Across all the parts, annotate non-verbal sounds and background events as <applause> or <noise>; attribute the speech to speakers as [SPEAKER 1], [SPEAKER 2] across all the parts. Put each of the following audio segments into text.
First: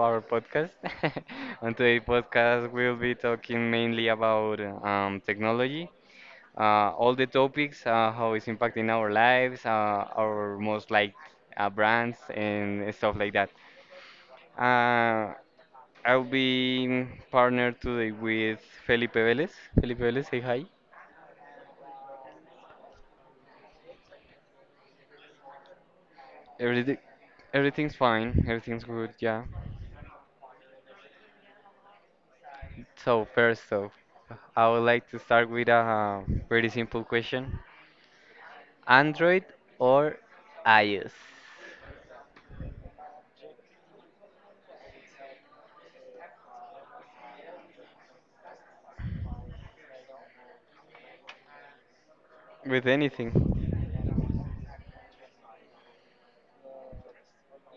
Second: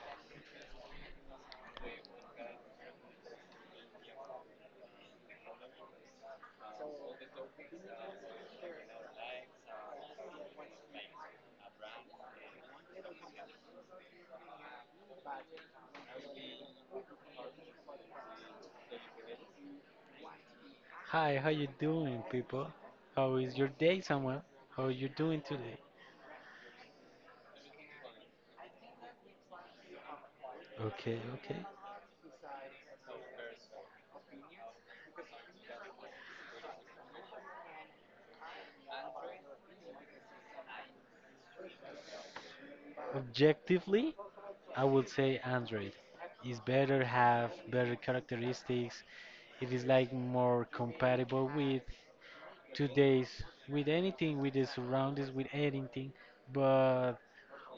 [SPEAKER 1] our podcast. <laughs> On today's podcast, we'll be talking mainly about technology, all the topics, how it's impacting our lives, our most liked brands, and stuff like that. Uh, I'll be partnered today with Felipe Velez. Felipe Velez, say hi.
[SPEAKER 2] Hi, how you doing, people? How is your day, Samuel? How are you doing today?
[SPEAKER 1] Everything, everything's fine, everything's good, yeah.
[SPEAKER 2] Okay, okay.
[SPEAKER 1] So first off, I would like to start with a pretty simple question. Android or iOS?
[SPEAKER 2] Objectively, I would say Android is better, have better characteristics. It is like more compatible with
[SPEAKER 1] With anything.
[SPEAKER 2] today's, with anything, with the surroundings, with anything. But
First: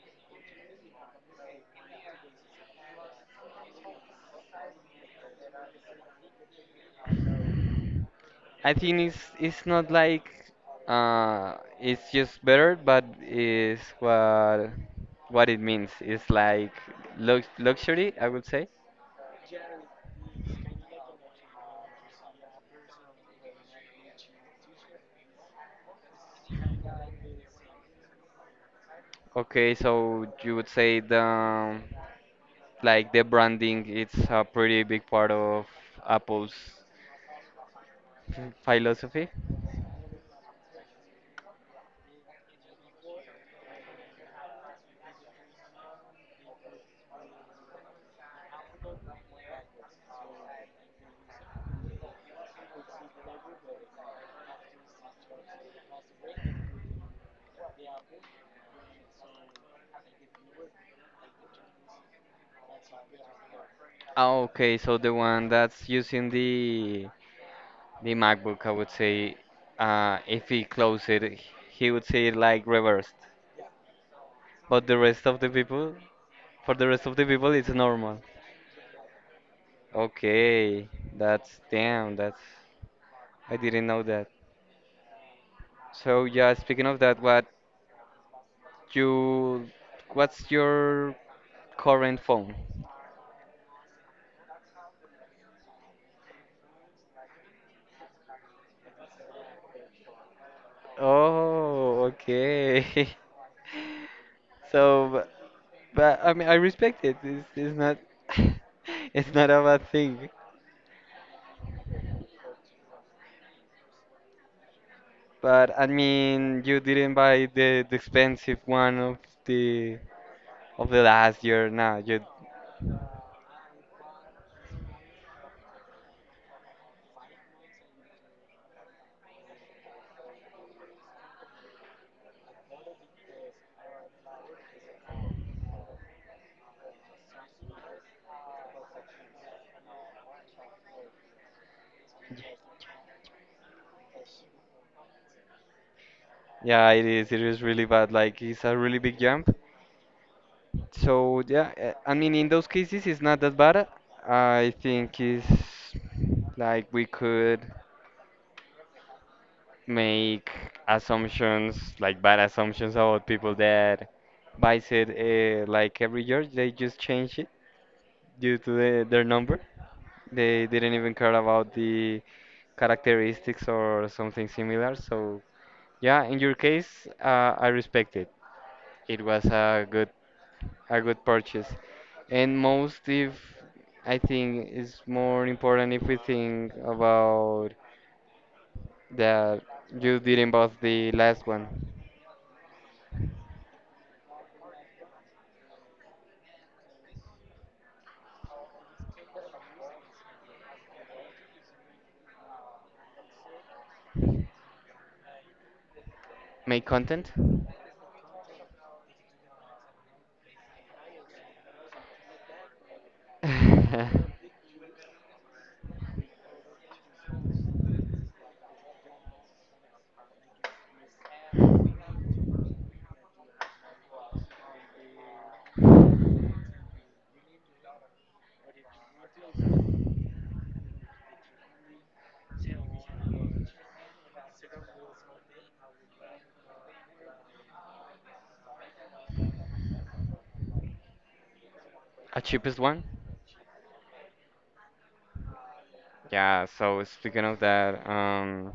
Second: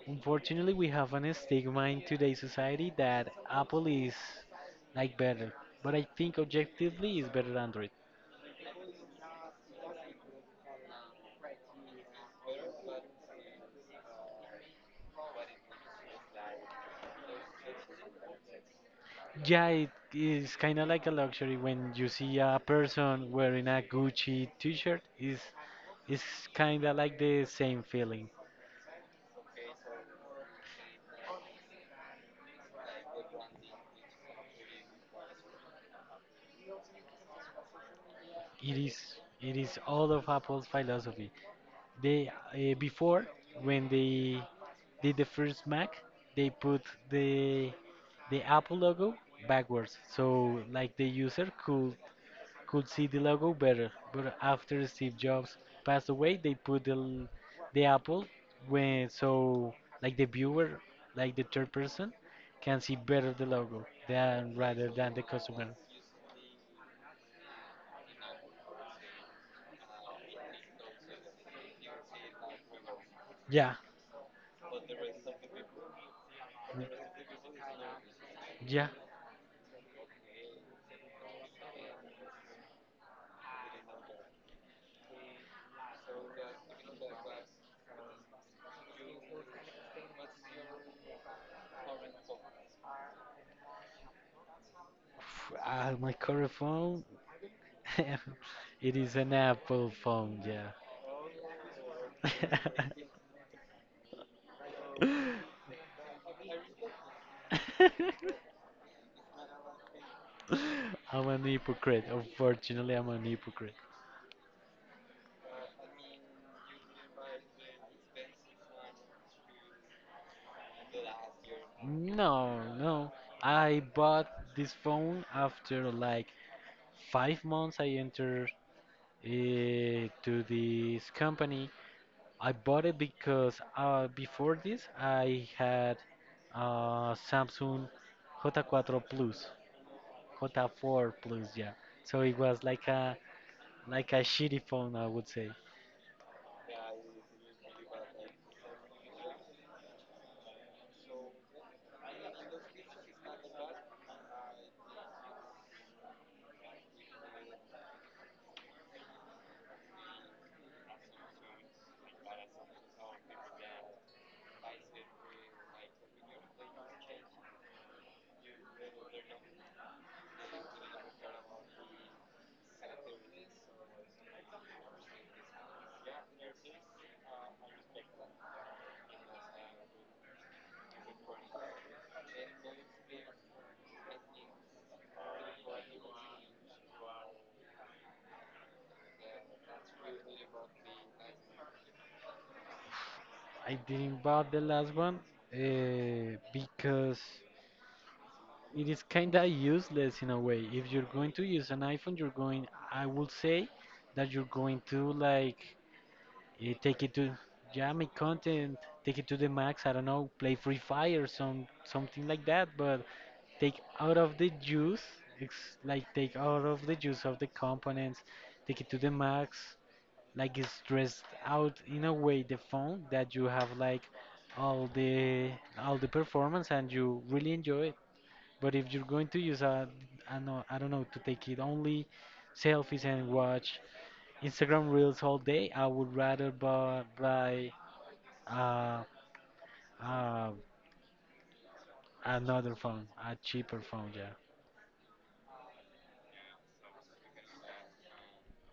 [SPEAKER 2] unfortunately, we have an stigma in today's society that Apple is like better. But I think objectively, is better Android.
[SPEAKER 1] I think it's not like it's just better, but is what it means. It's like luxury, I would say.
[SPEAKER 2] Yeah, it is kind of like a luxury when you see a person wearing a Gucci t-shirt. Is it's kind of like the same feeling.
[SPEAKER 1] Okay, so you would say the like the branding it's a pretty big part of Apple's
[SPEAKER 2] It is
[SPEAKER 1] philosophy.
[SPEAKER 2] it is all of Apple's philosophy. They before when they did the first Mac, they put the the Apple logo backwards, so like the user could see the logo better. But after Steve Jobs passed away, the Apple when so like the viewer, like the third person, can see better the logo
[SPEAKER 1] Oh,
[SPEAKER 2] than
[SPEAKER 1] okay,
[SPEAKER 2] rather
[SPEAKER 1] so the
[SPEAKER 2] than the
[SPEAKER 1] one
[SPEAKER 2] customer.
[SPEAKER 1] that's using the MacBook, I would say, if he closed it, he would say it like reversed.
[SPEAKER 2] Yeah,
[SPEAKER 1] But the rest of the people, for the rest of the people, it's normal.
[SPEAKER 2] yeah.
[SPEAKER 1] Okay, that's I didn't know that. So yeah, speaking of that, you, what's your current phone?
[SPEAKER 2] My current phone, <laughs> it is an Apple phone. Yeah. <laughs>
[SPEAKER 1] Oh, okay. <laughs> So but I mean, I respect it. It's not <laughs> it's not a bad thing.
[SPEAKER 2] I'm an hypocrite. Unfortunately, I'm an hypocrite.
[SPEAKER 1] But I mean, you didn't buy the expensive one the of the last year. Nah, you
[SPEAKER 2] No, no. I bought this phone after like 5 months I entered to this company. I bought it because before this I had Samsung J4 Plus, J4 Plus, yeah. So it was like a shitty phone, I would say.
[SPEAKER 1] yeah, it is. It is really bad. Like it's a really big jump. So yeah, I mean, in those cases, it's not that bad. I think it's like we could make assumptions, like bad assumptions about people that buys it like every year. They just change it due to their number. They didn't even care about the characteristics or something similar. So yeah, in your case, I respect it. It was a good purchase. And most if I think it's more important if we think about that you didn't bought the last one.
[SPEAKER 2] I didn't buy the last one because it is kind of useless in a way. If you're going to use an iPhone, I would say that you're going to like
[SPEAKER 1] Make
[SPEAKER 2] take it
[SPEAKER 1] content.
[SPEAKER 2] to, yeah, make content, take it to the max. I don't know, play Free Fire, something like that. But take
[SPEAKER 1] <laughs> a
[SPEAKER 2] out of the juice, like take out of the juice of the components, take it to the max. Like it's stressed out in a way the phone that you have like all the all the performance and you really enjoy it. But if you're going to use a, I know, I don't know, to take it only selfies and watch Instagram Reels all day, I would rather buy uh, uh, another
[SPEAKER 1] cheapest one.
[SPEAKER 2] phone, a cheaper phone, yeah.
[SPEAKER 1] Yeah, so speaking of that,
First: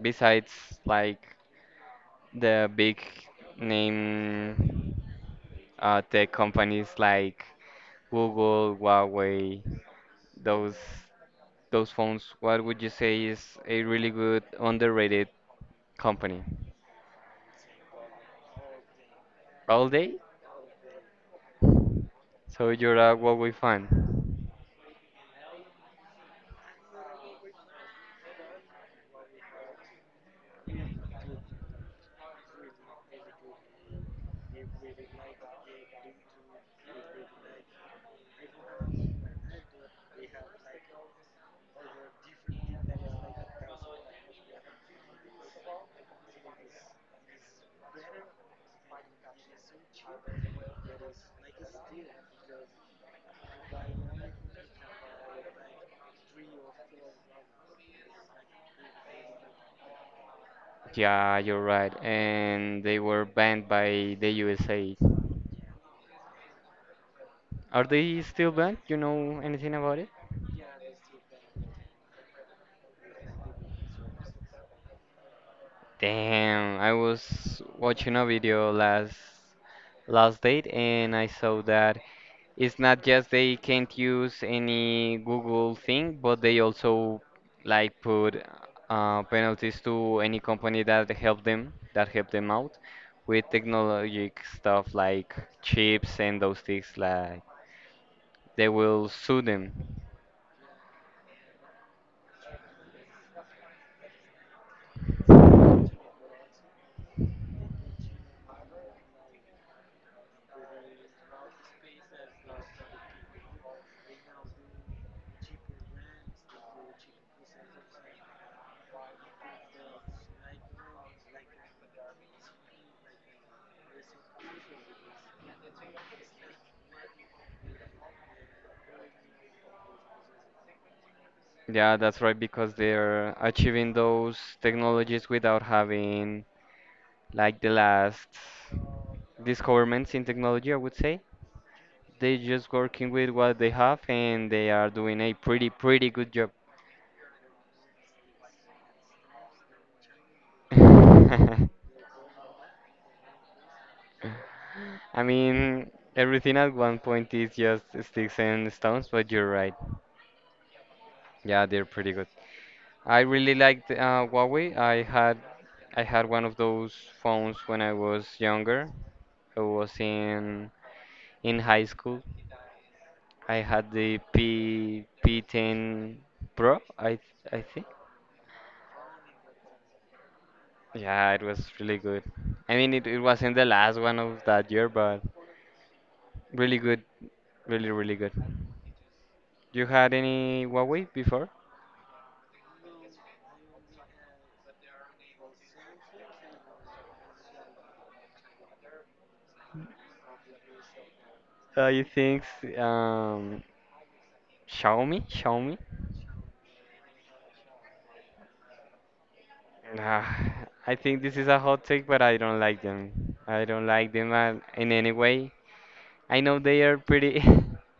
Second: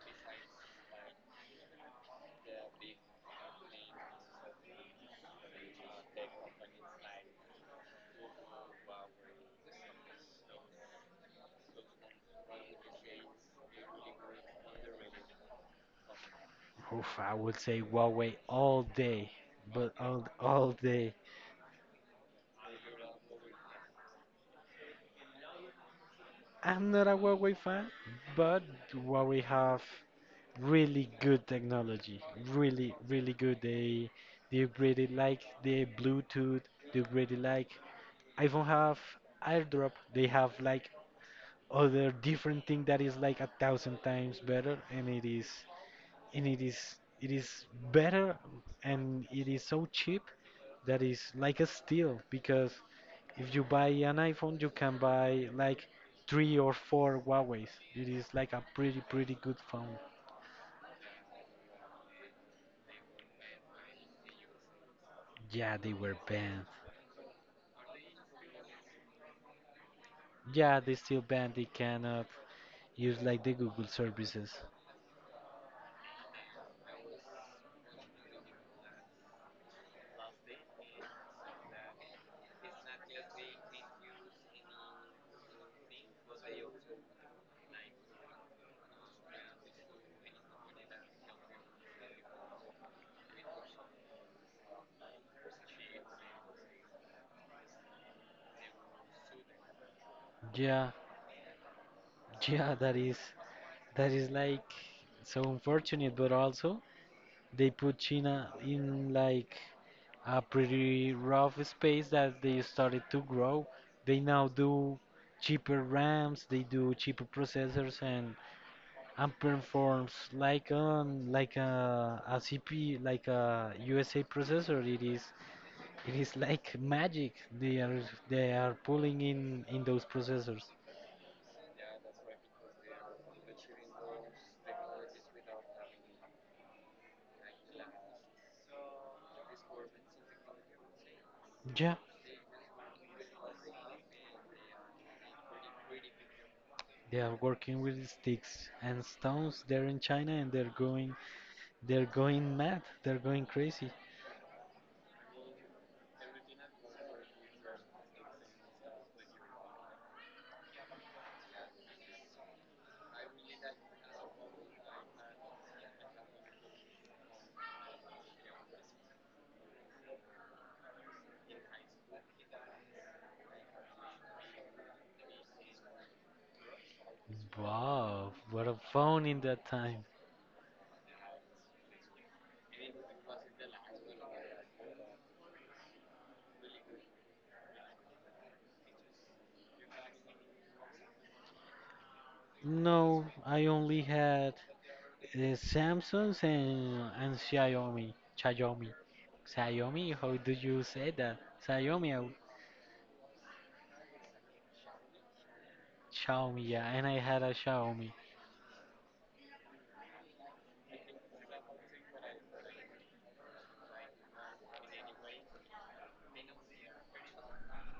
[SPEAKER 1] besides like the big name tech companies like Google, Huawei, those those phones, what would you say is a really good underrated company?
[SPEAKER 2] Oof, I would say Huawei all day,
[SPEAKER 1] All
[SPEAKER 2] but
[SPEAKER 1] day?
[SPEAKER 2] all day.
[SPEAKER 1] So you're a Huawei fan?
[SPEAKER 2] I'm not a Huawei fan, but Huawei have really good technology, really, really good. They upgraded like the Bluetooth, they upgraded like iPhone have AirDrop. They have like other different thing that is like a thousand times better, and it is better, and it is so cheap that is like a steal because if you buy an iPhone, you can buy like three or four Huawei's. It is like a pretty good phone.
[SPEAKER 1] Yeah, you're right. And they were banned by the USA.
[SPEAKER 2] Yeah, they were banned.
[SPEAKER 1] Are they still banned? You know anything about it?
[SPEAKER 2] Yeah, they still banned. They cannot use like the Google services.
[SPEAKER 1] Damn, I was watching a video last last date and I saw that it's not just they can't use any Google thing, but they also like put penalties to any company that help them out with technologic stuff like chips and those things like they will sue them.
[SPEAKER 2] Yeah, <laughs> yeah, that is. That is like so unfortunate, but also they put China in like a pretty rough space that they started to grow. They now do cheaper RAMs, they do cheaper processors, and performs like on like a, a CP like a USA processor. It is like magic. They are they are pulling in those processors.
[SPEAKER 1] Yeah, that's right, because they're achieving those technologies without having like the last discoveries in technology, I would say.
[SPEAKER 2] Yeah.
[SPEAKER 1] They're just working with what they have and they are doing a pretty, pretty good job.
[SPEAKER 2] They are working with sticks and stones. They're in China and they're going mad. They're going crazy.
[SPEAKER 1] <laughs> I mean, everything at one point is just sticks and stones, but you're right. Yeah, they're pretty good. I really liked Huawei. I had one of those phones when I was younger. I was in high school. I had the P P10 Pro, I think.
[SPEAKER 2] Wow, what a phone in that time.
[SPEAKER 1] Yeah, it was really good. I mean, it wasn't the last one of that year, but really good, really, really good. You had any Huawei before?
[SPEAKER 2] No, I only had Samsung's and Xiaomi. Xiaomi. Xiaomi, how do you say that?
[SPEAKER 1] You
[SPEAKER 2] Xiaomi or
[SPEAKER 1] think um, Xiaomi? Xiaomi?
[SPEAKER 2] Xiaomi, yeah, and I had a Xiaomi.
[SPEAKER 1] Nah, I think this is a hot take, but I don't like them. I don't like them in any way. I know they are pretty.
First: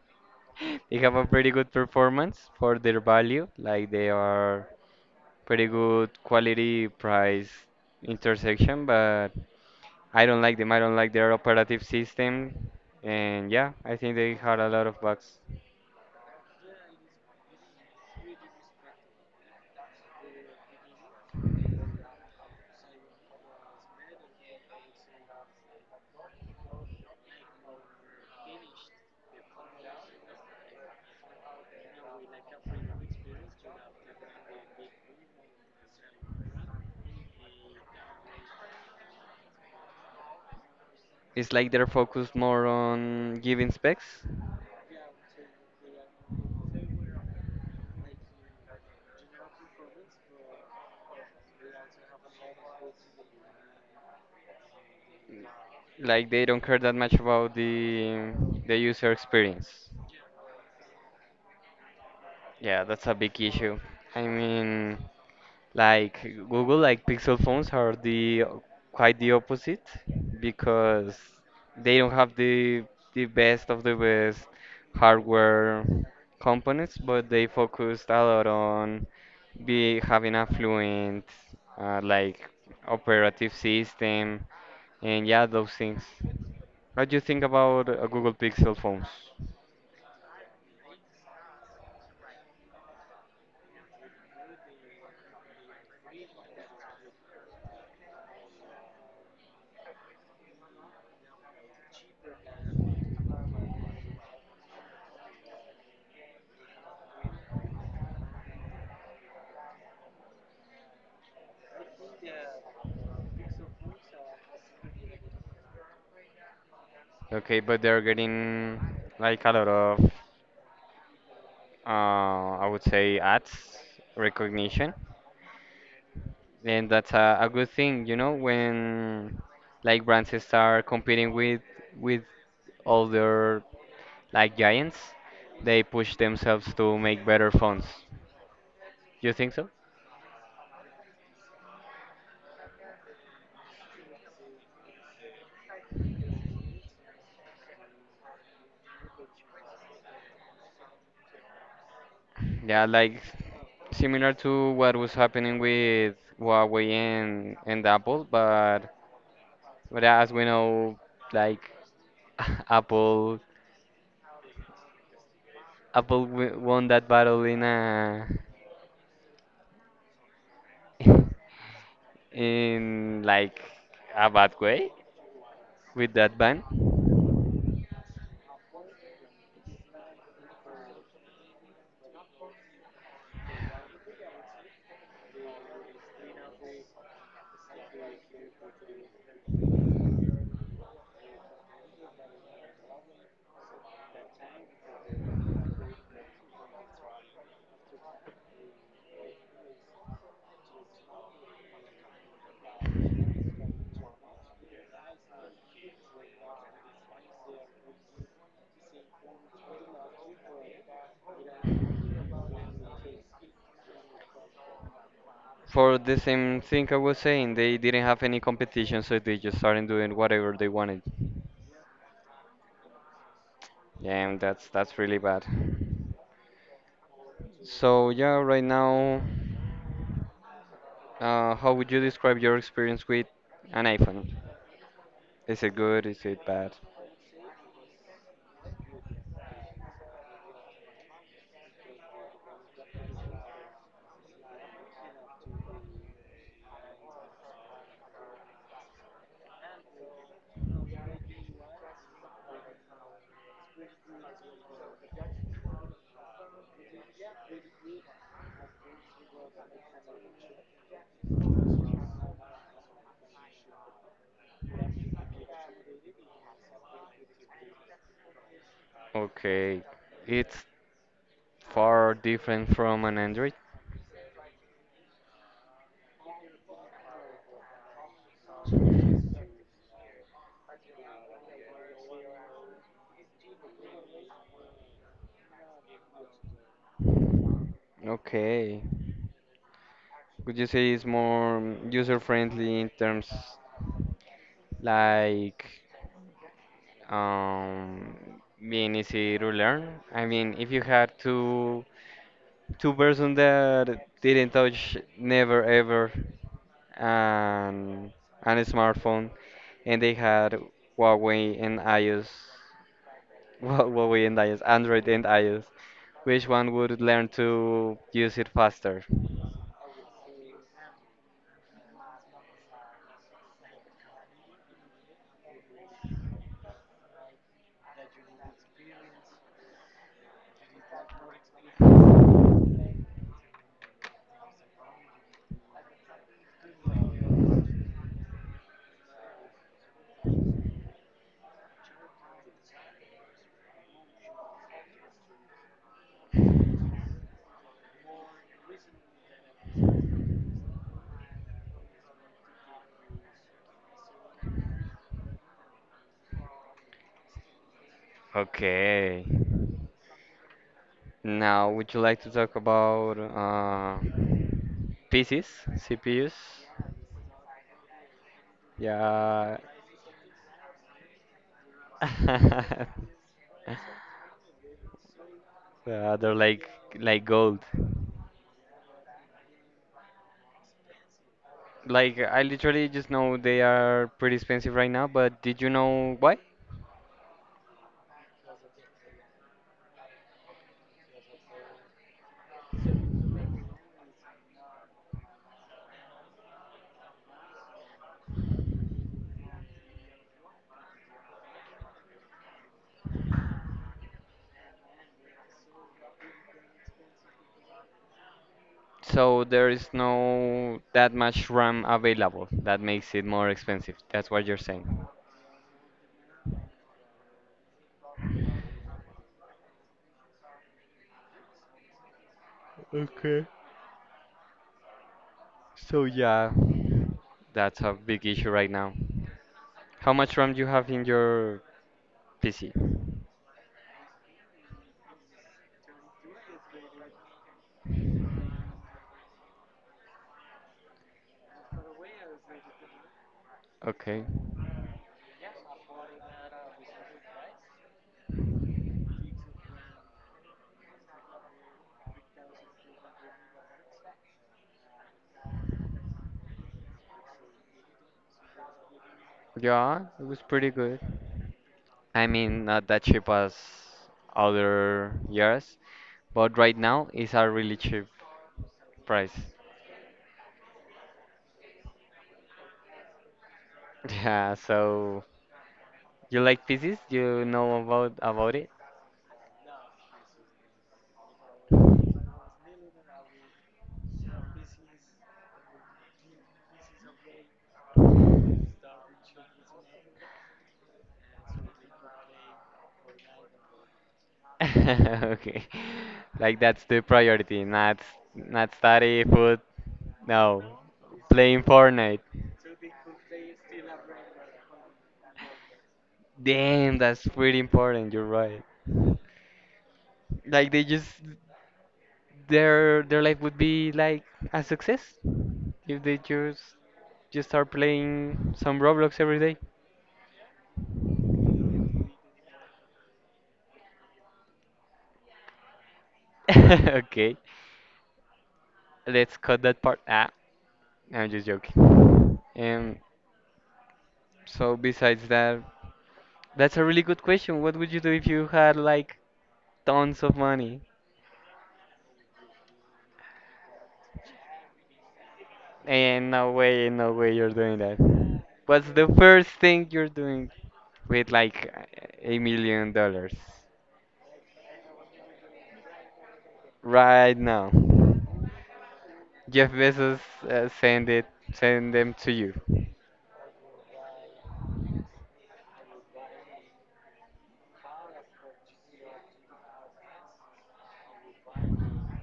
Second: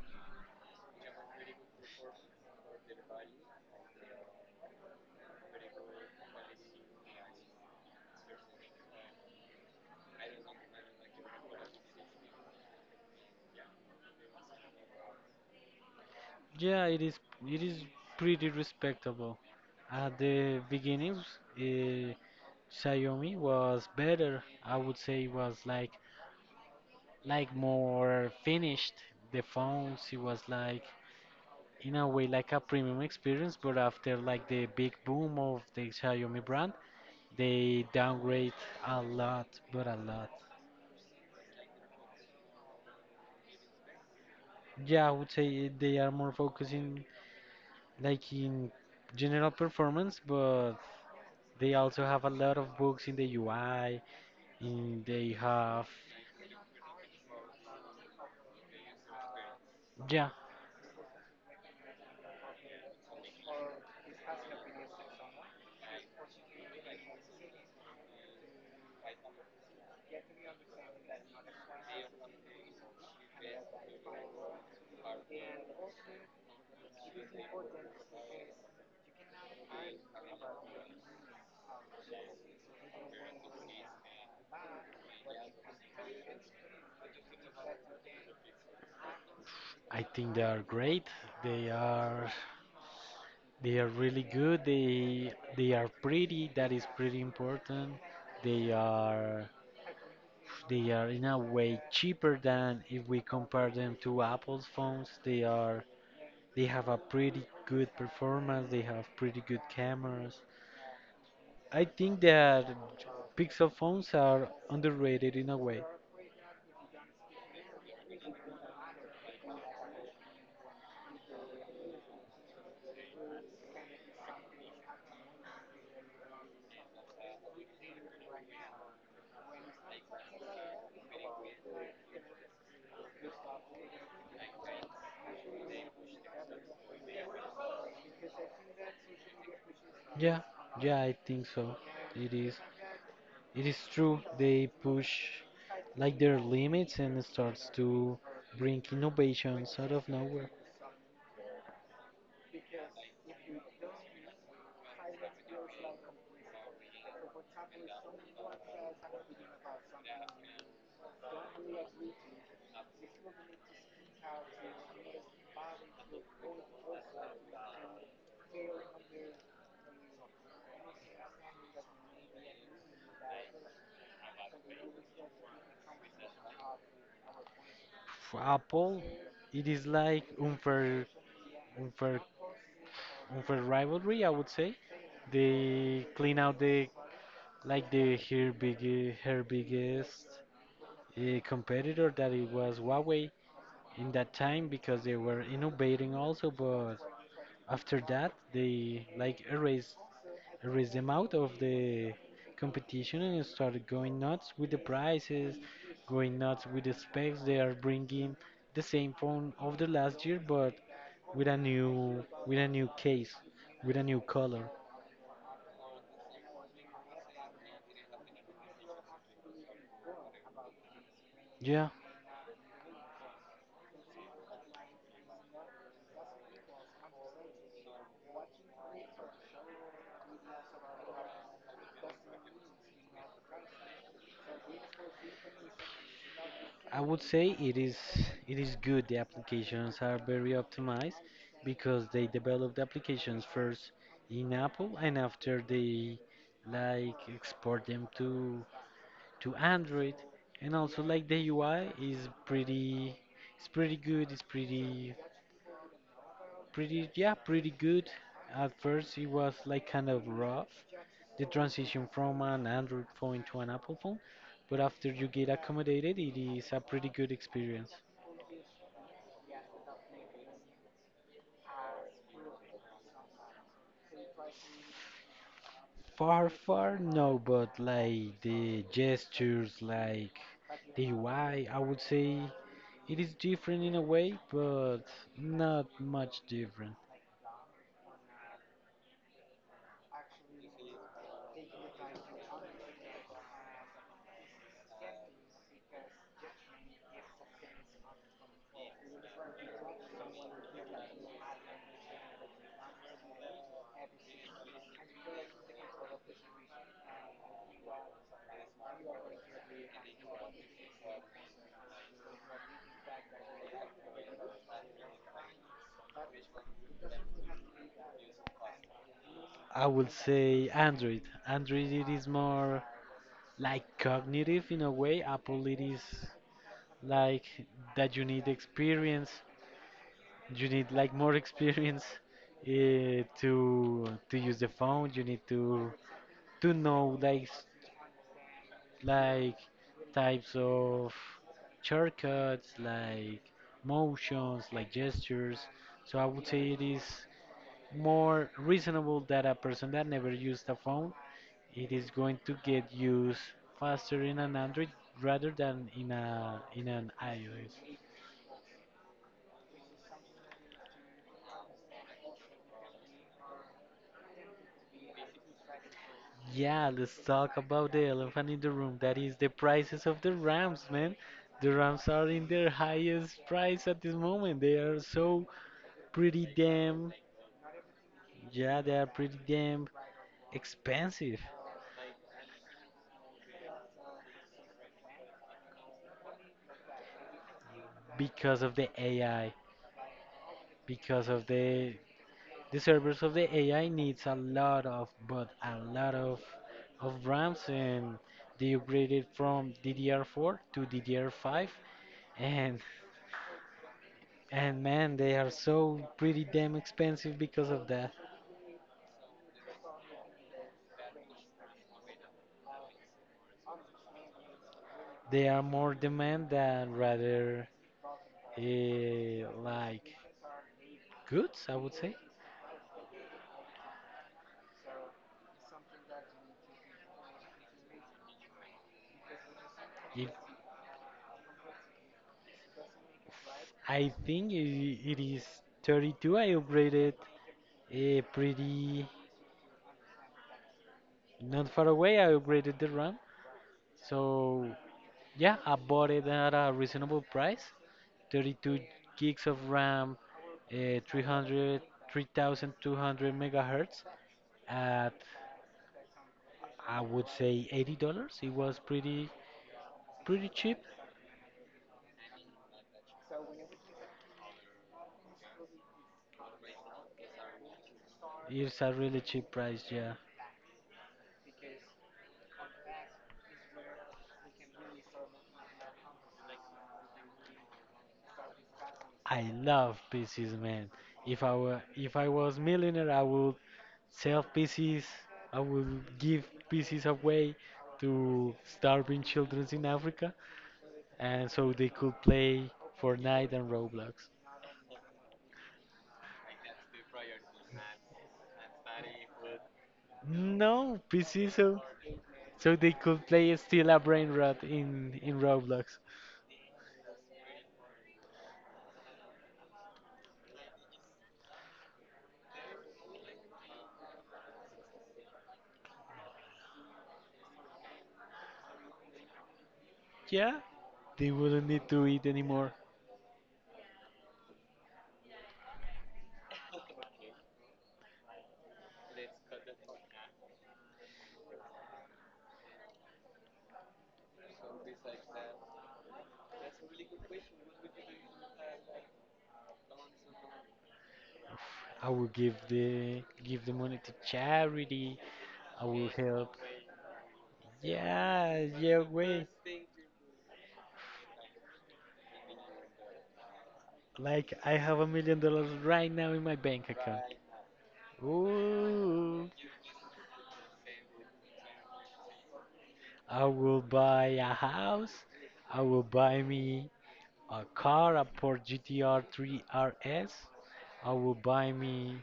[SPEAKER 1] <laughs> they have a pretty good performance for their value. Like they are pretty good quality price intersection, but. I don't like them. I don't like their operative system. And yeah, I think they had a lot of bugs.
[SPEAKER 2] Yeah, it is pretty respectable. At the beginnings, uh, Xiaomi was better. I would say it was like more finished. The phones, it was like in a way like a premium experience, but after like the big boom of the Xiaomi brand, they downgrade a lot, but a lot.
[SPEAKER 1] It's like they're focused more on giving specs.
[SPEAKER 2] Yeah, I would say they are more focusing like in general performance, but they also have a lot of bugs in the UI. In they have
[SPEAKER 1] Like they don't care that much about the user experience.
[SPEAKER 2] Yeah,
[SPEAKER 1] Yeah, that's a big issue. I mean, like Google, like Pixel phones are the quite the opposite because they don't have the best of the best hardware components, but they focused a lot on be having a fluent like operative system and yeah, those things. What do you think about Google Pixel phones?
[SPEAKER 2] I think they are great. They are. They are really good. They are pretty. That is pretty important. They are they are in a way cheaper than if we compare them to Apple's phones. They have a pretty good performance. They have pretty good cameras. I think that Pixel phones are underrated in a way.
[SPEAKER 1] Okay, but they're getting like a lot of uh, I would say ads recognition, and that's a good thing, you know, when like brands start competing with other like giants, they push themselves to make better phones. You think so?
[SPEAKER 2] Yeah, yeah, I think so. It is. It is true they push like their limits and starts to bring innovations out of nowhere.
[SPEAKER 1] Yeah, like similar to what was happening with Huawei and Apple, but as we know, like <laughs> Apple Apple won that battle in a <laughs> in like a bad way with that band.
[SPEAKER 2] For Apple, it is like unfair, unfair rivalry. I would say they clean out the like the her big her biggest competitor that it was Huawei in that time because they were innovating also, but after that they like erased I raised them out of the competition and started going nuts with the prices, going nuts with the specs. They are bringing the same phone of the last year, but with a new case, with a new color.
[SPEAKER 1] For the same thing I was saying, they didn't have any competition, so they just started doing whatever they wanted.
[SPEAKER 2] Yeah,
[SPEAKER 1] Yeah, and that's really bad. So yeah, right now, how would you describe your experience with an iPhone? Is it good? Is it bad?
[SPEAKER 2] I would say it is good. The applications are very optimized because they developed applications first in Apple and after they like export them to Android, and also like the UI is pretty, it's pretty good. It's pretty good. At first, it was like kind of rough, the transition from an Android phone to an Apple phone, but after you get accommodated, it is a pretty good experience.
[SPEAKER 1] Okay, it's far different from an Android.
[SPEAKER 2] Far, far, no, but like the gestures, like the UI, I would say it is different in a way, but not much different.
[SPEAKER 1] Okay. Would you say it's more user friendly in terms like um, being easy to learn. I mean, if you had two person that didn't touch never ever an an smartphone, and they had Huawei and iOS, <laughs> Huawei and iOS, Android and iOS, which one would learn to use it faster?
[SPEAKER 2] I would say Android. Android it is more like cognitive in a way. Apple it is like that you need experience. You need like more <laughs> experience to use the phone. You need to know like types of shortcuts, like motions, like gestures. So I would say it is more reasonable that a person that never used a phone, it is going to get used faster in an Android rather than in an iOS.
[SPEAKER 1] Okay. Now, would you like to talk about PCs, CPUs?
[SPEAKER 2] Yeah, let's talk about the elephant in the room. That is the
[SPEAKER 1] Yeah.
[SPEAKER 2] prices of the Rams, man. The Rams are in their
[SPEAKER 1] <laughs>
[SPEAKER 2] highest price at this moment. They are so
[SPEAKER 1] Yeah, they're
[SPEAKER 2] pretty damn—
[SPEAKER 1] like gold.
[SPEAKER 2] Yeah, they are pretty damn expensive
[SPEAKER 1] Like I literally just know they are pretty expensive right now, but did you know why?
[SPEAKER 2] because of the AI, because of the servers of the AI needs a lot of RAMs and they upgraded from DDR4 to DDR5, and and man they are so pretty damn expensive because of that.
[SPEAKER 1] So there is no that much RAM available. That makes it more expensive. That's what you're saying.
[SPEAKER 2] They are more demand than rather uh, like goods I would say.
[SPEAKER 1] So yeah, that's a big issue right now. How
[SPEAKER 2] If
[SPEAKER 1] much RAM do you have in your PC?
[SPEAKER 2] I think it is 32. I upgraded a pretty not far away. I upgraded the RAM.
[SPEAKER 1] Okay.
[SPEAKER 2] So yeah, I bought it at a reasonable price. 32 gigs of RAM, 300, 3200 megahertz at I would say $80. It was
[SPEAKER 1] Yeah, it was
[SPEAKER 2] pretty
[SPEAKER 1] pretty
[SPEAKER 2] cheap.
[SPEAKER 1] good. I mean, not that cheap as other years, but right now it's a really cheap
[SPEAKER 2] It's a really
[SPEAKER 1] price.
[SPEAKER 2] cheap price, yeah.
[SPEAKER 1] <laughs> Yeah, so you like pieces? You know about it?
[SPEAKER 2] I love PCs, man. If I was millionaire, I would sell PCs. I would give PCs away to starving children in Africa, and so they could play Fortnite and Roblox.
[SPEAKER 1] <laughs> Okay. Like that's the priority, not not study, food, no.
[SPEAKER 2] No PCs,
[SPEAKER 1] Playing Fortnite.
[SPEAKER 2] so they could play still a brain rot in Roblox.
[SPEAKER 1] Damn, that's pretty important, you're right. Like they just their life would be like a success if they just start playing some Roblox every day.
[SPEAKER 2] Yeah, they wouldn't need to eat anymore.
[SPEAKER 1] <laughs> Okay. Let's cut that part. Ah. No, I'm just joking. So besides that, that's a really good question. What would you do if you had like tons of money?
[SPEAKER 2] I will give the money to charity. I will
[SPEAKER 1] And no
[SPEAKER 2] help.
[SPEAKER 1] way, no way you're doing that.
[SPEAKER 2] Yeah,
[SPEAKER 1] What's
[SPEAKER 2] yeah,
[SPEAKER 1] the
[SPEAKER 2] wait.
[SPEAKER 1] first thing you're doing with like $1 million
[SPEAKER 2] Like I have $1 million right now in my bank account.
[SPEAKER 1] right now?
[SPEAKER 2] Ooh.
[SPEAKER 1] Jeff Bezos uh, send it, send them to you.
[SPEAKER 2] I will buy a house. I will buy me a car, a Ford GTR 3 RS. I will buy me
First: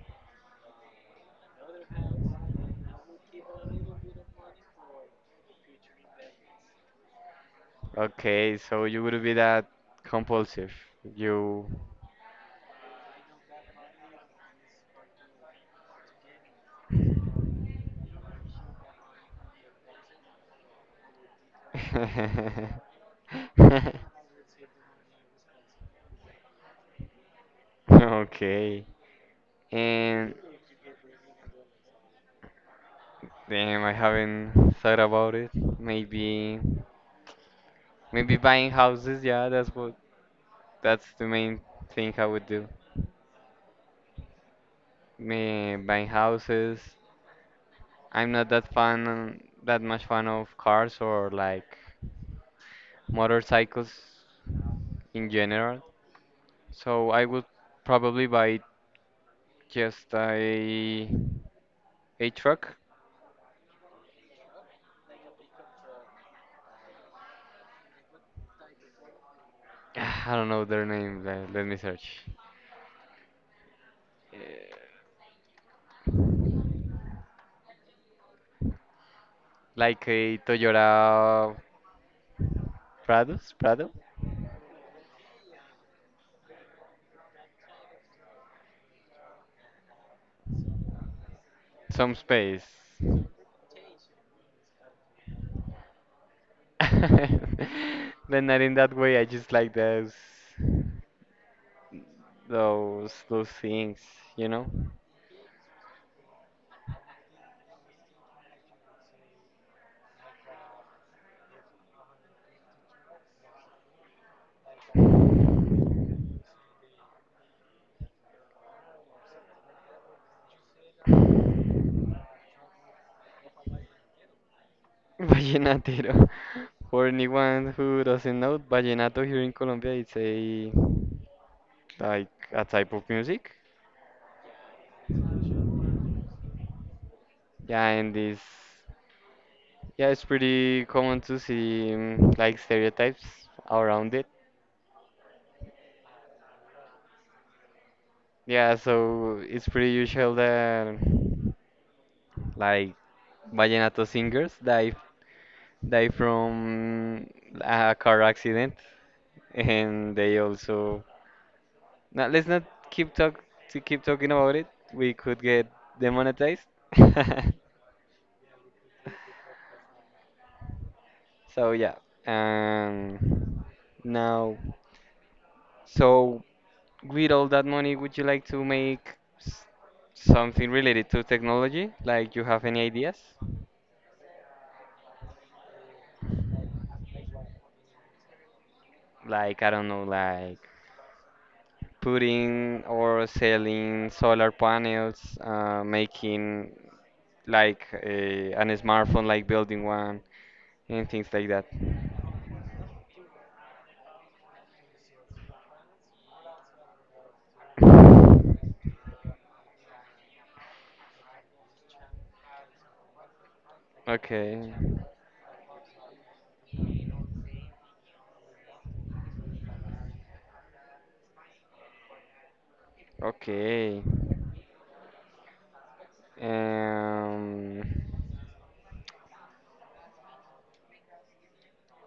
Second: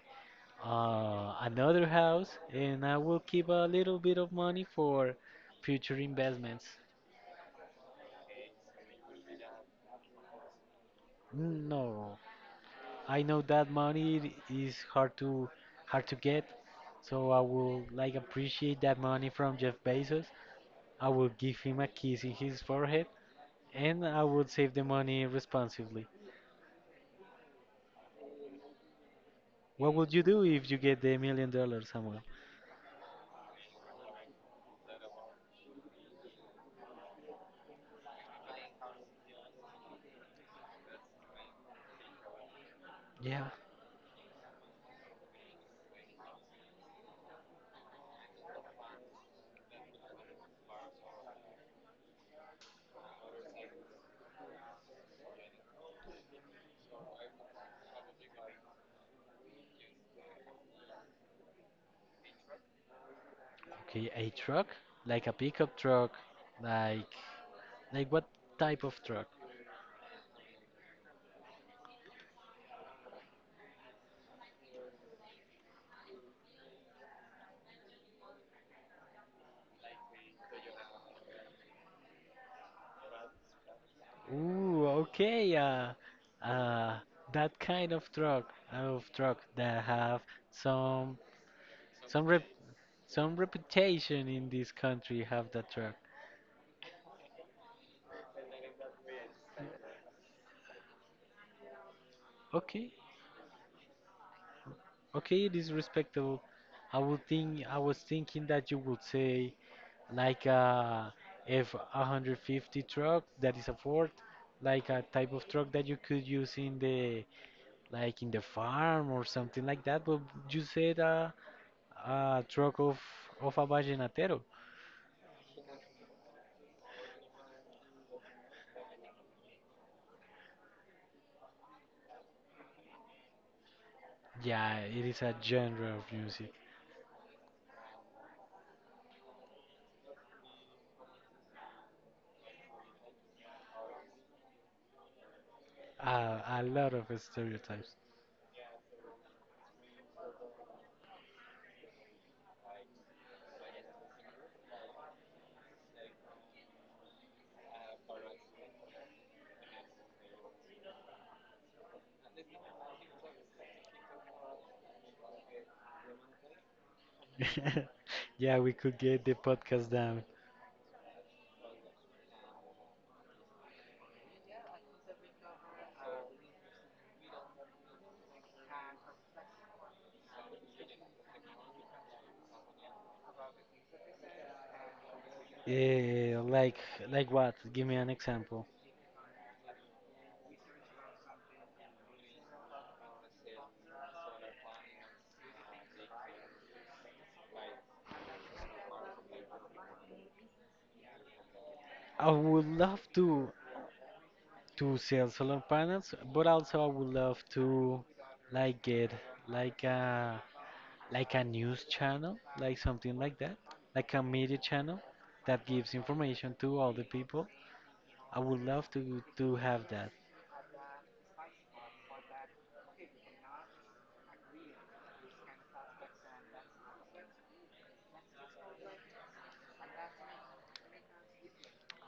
[SPEAKER 2] another house, and I will keep a little bit of money for future investments.
[SPEAKER 1] Okay, so you would be that compulsive. You.
[SPEAKER 2] No, I know that money is hard to get, so I will like appreciate that money from Jeff Bezos. I will give him a kiss in his
[SPEAKER 1] <laughs>
[SPEAKER 2] forehead, and I would save the money responsibly.
[SPEAKER 1] Okay.
[SPEAKER 2] What would you
[SPEAKER 1] And
[SPEAKER 2] do if you get the $1 million, Samuel?
[SPEAKER 1] damn, I haven't thought about it. Maybe, maybe buying houses. Yeah, that's what. That's the main thing I would do.
[SPEAKER 2] Yeah,
[SPEAKER 1] Me buying houses. I'm not that fan, that much fan of cars or like motorcycles in general. So I would probably buy just a truck.
[SPEAKER 2] okay, a truck, like a pickup truck, like like what type of truck?
[SPEAKER 1] <sighs> I don't know their name. Let me search. Like a Toyota Prado,
[SPEAKER 2] Ooh, okay, uh, that kind of truck, that have some
[SPEAKER 1] some
[SPEAKER 2] some rep—
[SPEAKER 1] space.
[SPEAKER 2] Some reputation in this country have that truck.
[SPEAKER 1] <laughs> But not in that way. I just like
[SPEAKER 2] Okay,
[SPEAKER 1] those things, you know.
[SPEAKER 2] okay, it is respectable. I was thinking that you would say like a F 150 truck that is a Ford, like a type of truck that you could use in the in the farm or something like that. But you said a truck of a vallenatero.
[SPEAKER 1] <laughs> Vallenatero. For anyone who doesn't know, vallenato here in Colombia, it's a like a type of music.
[SPEAKER 2] Yeah, it is a genre of music.
[SPEAKER 1] Yeah, and this, yeah, it's pretty common to see mm, like stereotypes around it.
[SPEAKER 2] A lot of stereotypes.
[SPEAKER 1] Yeah, so it's pretty usual that like vallenato singers die die from a car accident, and they also. Now let's not keep talk to keep talking about it. We could get demonetized. <laughs>
[SPEAKER 2] <laughs> Yeah, we could get the podcast down.
[SPEAKER 1] So yeah, um, now, so with all that money, would you like to make something related to technology? Like, you have any ideas?
[SPEAKER 2] Eh, like what? Give me an example.
[SPEAKER 1] Like, I don't know, like putting or selling solar panels, making like an smartphone, like building one and things like that.
[SPEAKER 2] I would love to sell solar panels, but also I would love to like get like a like a news channel, like something like that, like a media
[SPEAKER 1] Okay,
[SPEAKER 2] channel that gives information to all the people. I would love to have that.
[SPEAKER 1] okay, um,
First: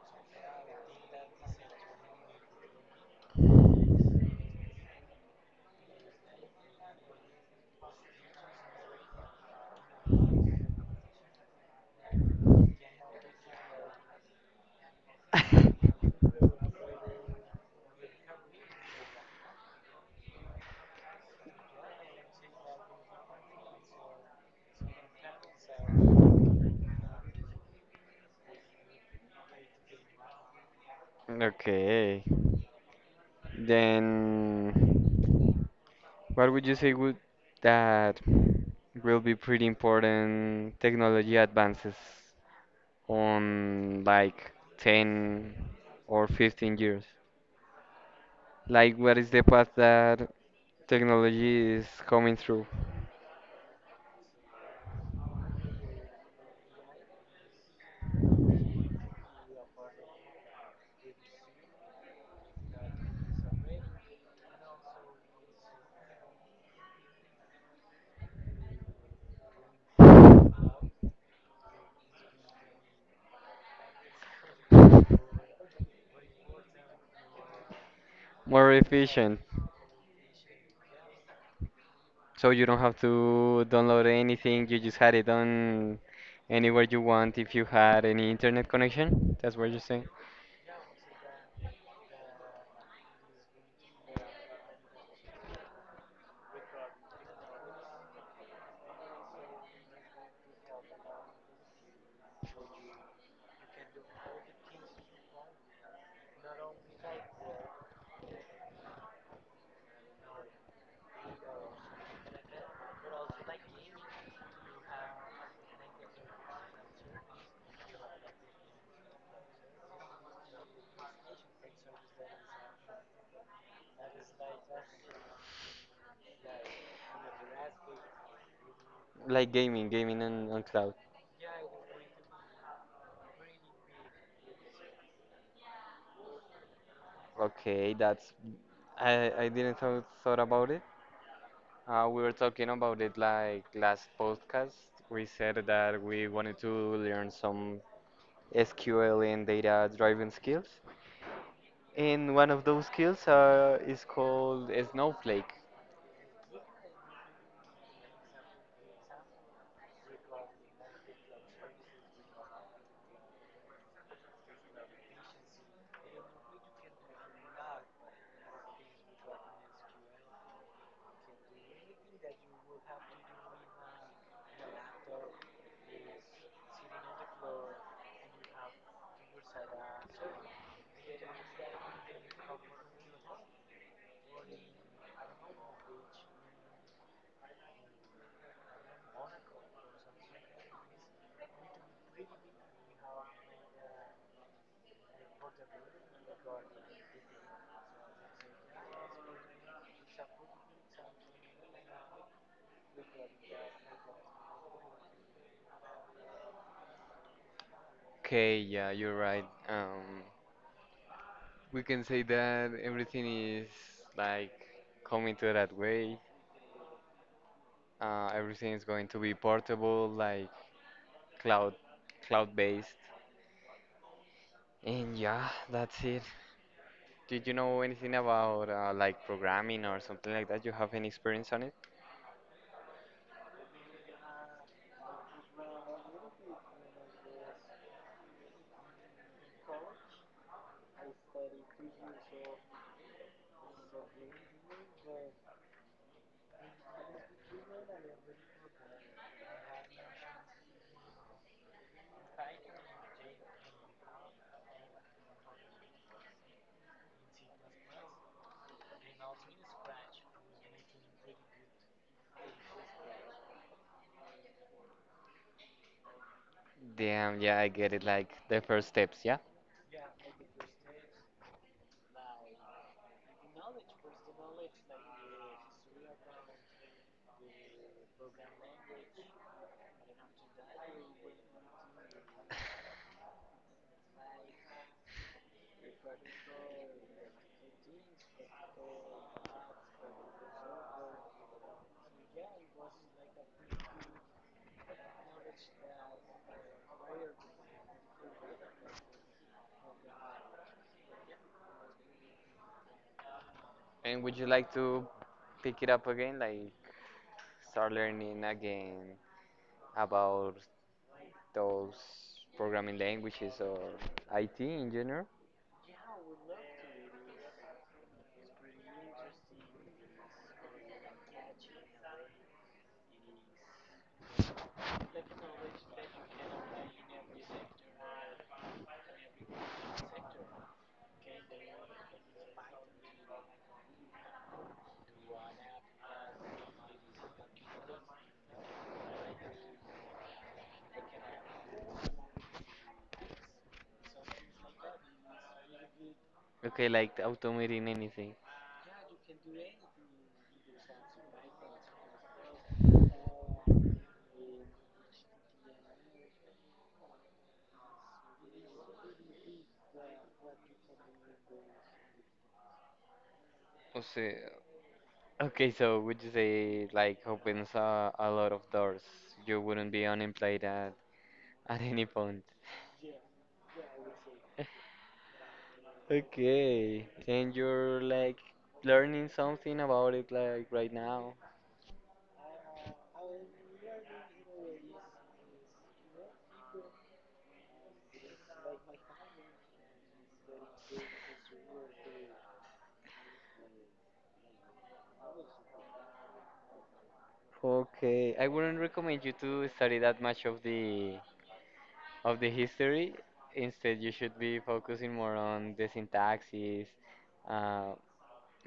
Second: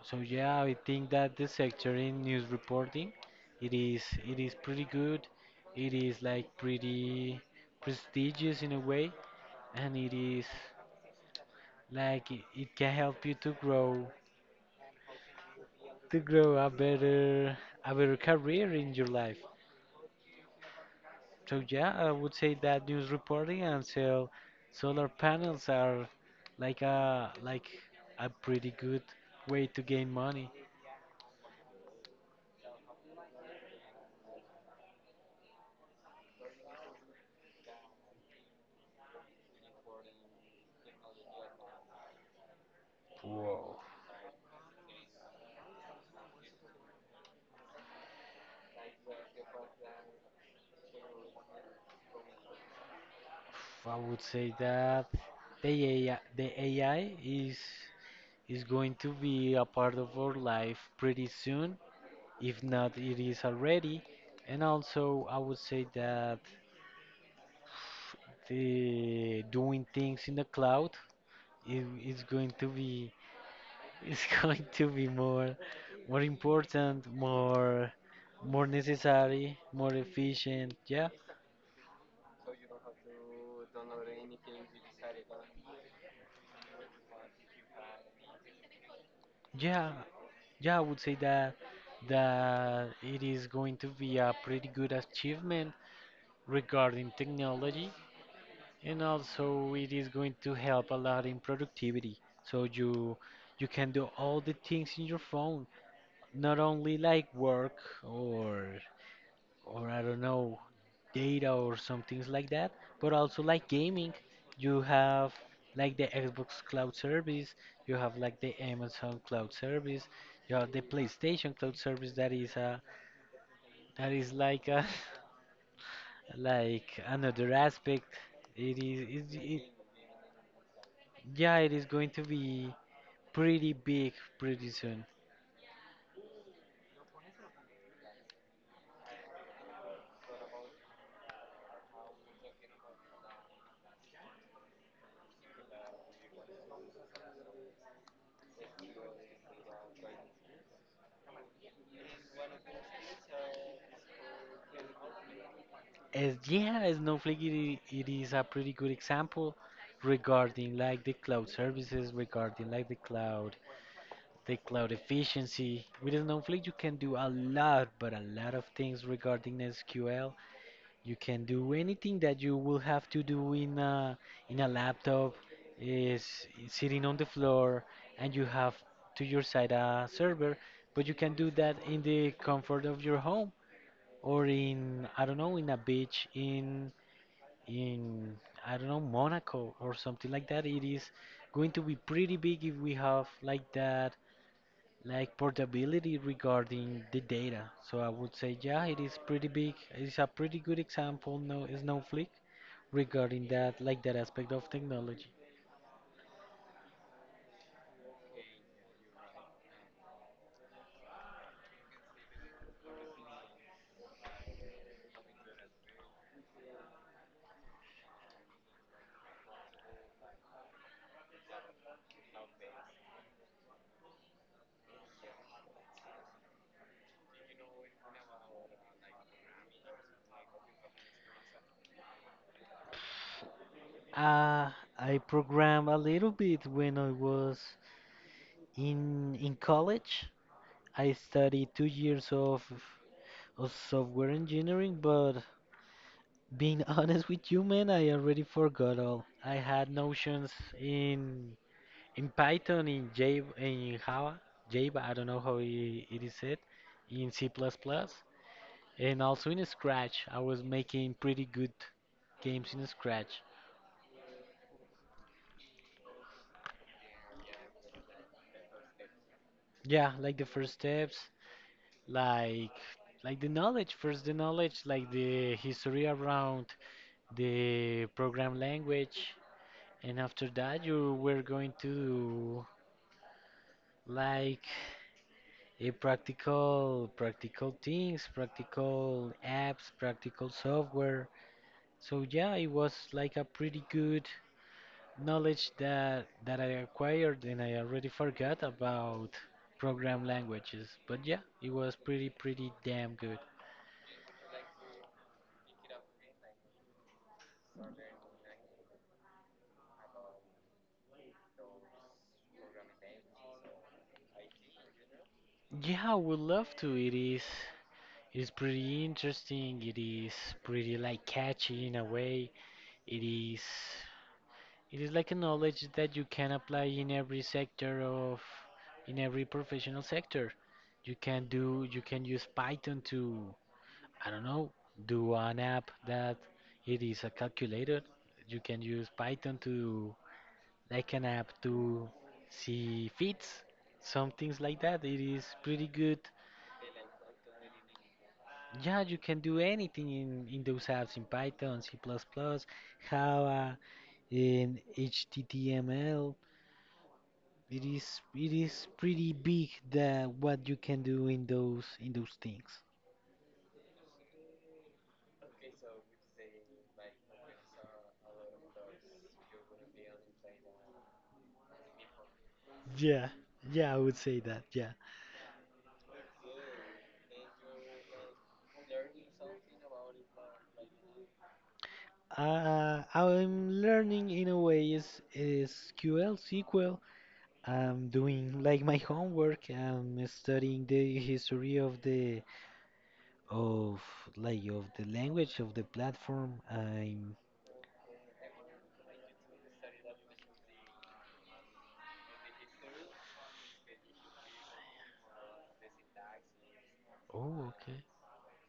[SPEAKER 2] So yeah, I think that the sector in news reporting, it is pretty good. It is like pretty prestigious in a way, and it is like it can help you to grow a better career in your life. So yeah, I would say that news reporting and sell solar panels are like a pretty good way to gain money.
[SPEAKER 1] <laughs> okay. Then, what would you say would that will be pretty important technology advances
[SPEAKER 2] Whoa.
[SPEAKER 1] on like 10 or 15 years? Like, what is the path that technology is coming through?
[SPEAKER 2] I would say that the AI, the AI is going to be a part of our life pretty soon, if not it is already. And also, I would say that the doing things in the cloud is going to be is <laughs> going to be more more important, more more
[SPEAKER 1] More efficient.
[SPEAKER 2] necessary, more efficient. Yeah,
[SPEAKER 1] So you don't have to download anything, you just had it on anywhere you want if you had any internet connection. That's what you're
[SPEAKER 2] yeah.
[SPEAKER 1] saying.
[SPEAKER 2] Yeah, I would say that it is going to be a pretty good achievement regarding technology, and also it is going to help a lot in productivity. So you can do all the things in your phone, not only like work or or I don't know, data or some things like that. But also like gaming, you have like the Xbox Cloud Service, you have like the Amazon Cloud Service, you have the PlayStation Cloud Service that is a that is like a <laughs> like another aspect. It is it,
[SPEAKER 1] Like
[SPEAKER 2] it
[SPEAKER 1] gaming on cloud.
[SPEAKER 2] yeah, it is going to be pretty big pretty soon.
[SPEAKER 1] Okay, that's I didn't thought about it. We were talking about it like last podcast. We said that we wanted to learn some SQL and data driving skills. And one of those skills is called Snowflake.
[SPEAKER 2] As yeah, Snowflake, it is a pretty good example regarding like the cloud services, regarding like the cloud efficiency. With Snowflake you can do a lot, but a lot of things regarding SQL. You can do anything that you will have to do in a laptop, is sitting on the floor, and you have to your side a server, but you can do that in the comfort of your home or in I don't know in a beach in I don't know Monaco or something like that. It is going to be pretty big if we have like that like portability regarding the data. So I would say yeah, it is pretty big. It's a pretty good example, no Snowflake regarding that like that aspect of technology.
[SPEAKER 1] Okay, yeah, you're right. We can say that everything is like coming to that way. Everything is going to be portable, like cloud, cloud-based. And yeah, that's it. Did you know anything about like programming or something like that? You have any experience on it?
[SPEAKER 2] Uh, I programmed a little bit when I was in college. I studied 2 years of software engineering, but being <laughs> honest with you, man, I already forgot all. I had notions in in Python, in Java, Java. I don't know how it is said, in C++, and also in Scratch. I was making pretty good games in Scratch.
[SPEAKER 1] Damn, yeah, I get it. Like the first steps, yeah.
[SPEAKER 2] Yeah, like the first steps, like like the knowledge, first the knowledge, like the history around the program language, and after that you were going to like practical practical things, practical apps, practical software. So yeah, it was like a pretty good knowledge that I acquired, and I already forgot about program languages. But yeah, it was pretty pretty damn good.
[SPEAKER 1] And would you like to pick it up again, like start learning again about those programming languages or IT in general?
[SPEAKER 2] Yeah, I would love to. It is it's pretty interesting. It is pretty like catchy in a way. It is it is like a knowledge that you can apply in every sector of, in every professional sector. You can do, you can use Python to, I don't know, do an app that it is a calculator. You can use Python to, like an app to see fits, some things like that. It is pretty good.
[SPEAKER 1] Okay, like automating anything.
[SPEAKER 2] Yeah, you can do anything in those apps in Python, C++, Java, in HTML. It is pretty big that what you can do in those things.
[SPEAKER 1] O sea, okay, so would you say it, like opens a lot of doors? You wouldn't be unemployed at any point.
[SPEAKER 2] Yeah, yeah, I would say that. Yeah,
[SPEAKER 1] Okay, then you're like learning something about it like right now.
[SPEAKER 2] I'm learning in a way is QL SQL. I'm doing like my homework. I'm studying the history of the of like of the language of the platform. I'm
[SPEAKER 1] Okay, I wouldn't recommend you to study that much of the history. Instead, you should be focusing more on the syntaxes,
[SPEAKER 2] oh,
[SPEAKER 1] uh,
[SPEAKER 2] okay.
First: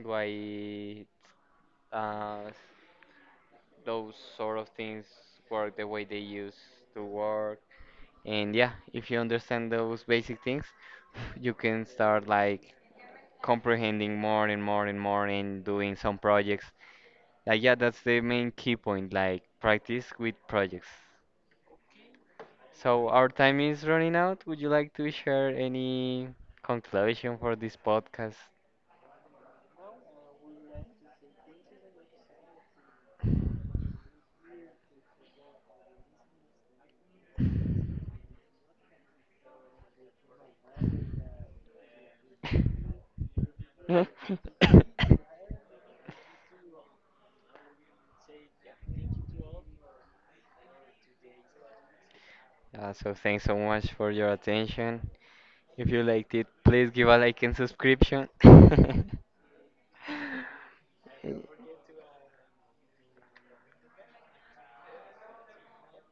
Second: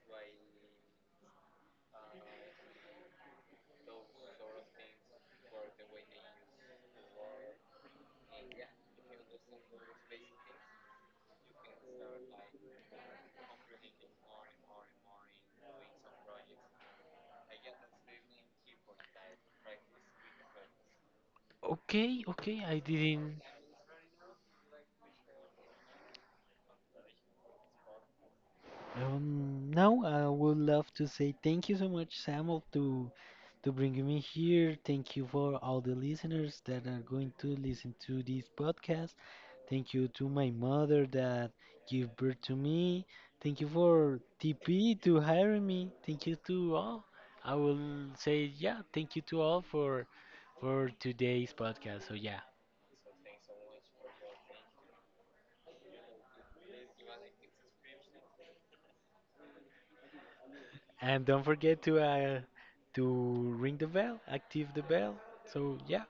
[SPEAKER 1] why uh, those sort of things work the way they used to work. And yeah, if you understand those basic things, <laughs> <sighs> you can start like comprehending more and more and more and doing some projects. Like yeah, that's the main key point, like practice with projects.
[SPEAKER 2] Okay, okay, I
[SPEAKER 1] So our
[SPEAKER 2] didn't.
[SPEAKER 1] time is running out. Would you like to share any conclusion for this podcast? <laughs>
[SPEAKER 2] No, I would love to say thank you so much, Samuel, to bringing me here. Thank you for all the listeners that are going to listen to this podcast. Thank you to my mother that gave birth to me. Thank you for
[SPEAKER 1] <coughs>
[SPEAKER 2] TP to hiring me. Thank you to all. I will say yeah, thank you to all for today's podcast. So yeah,
[SPEAKER 1] Yeah. So thanks so much for your attention. If you liked it, please give a like and subscription. <laughs> <laughs>
[SPEAKER 2] and
[SPEAKER 1] <laughs>
[SPEAKER 2] don't forget to ring the bell, active the bell. So yeah.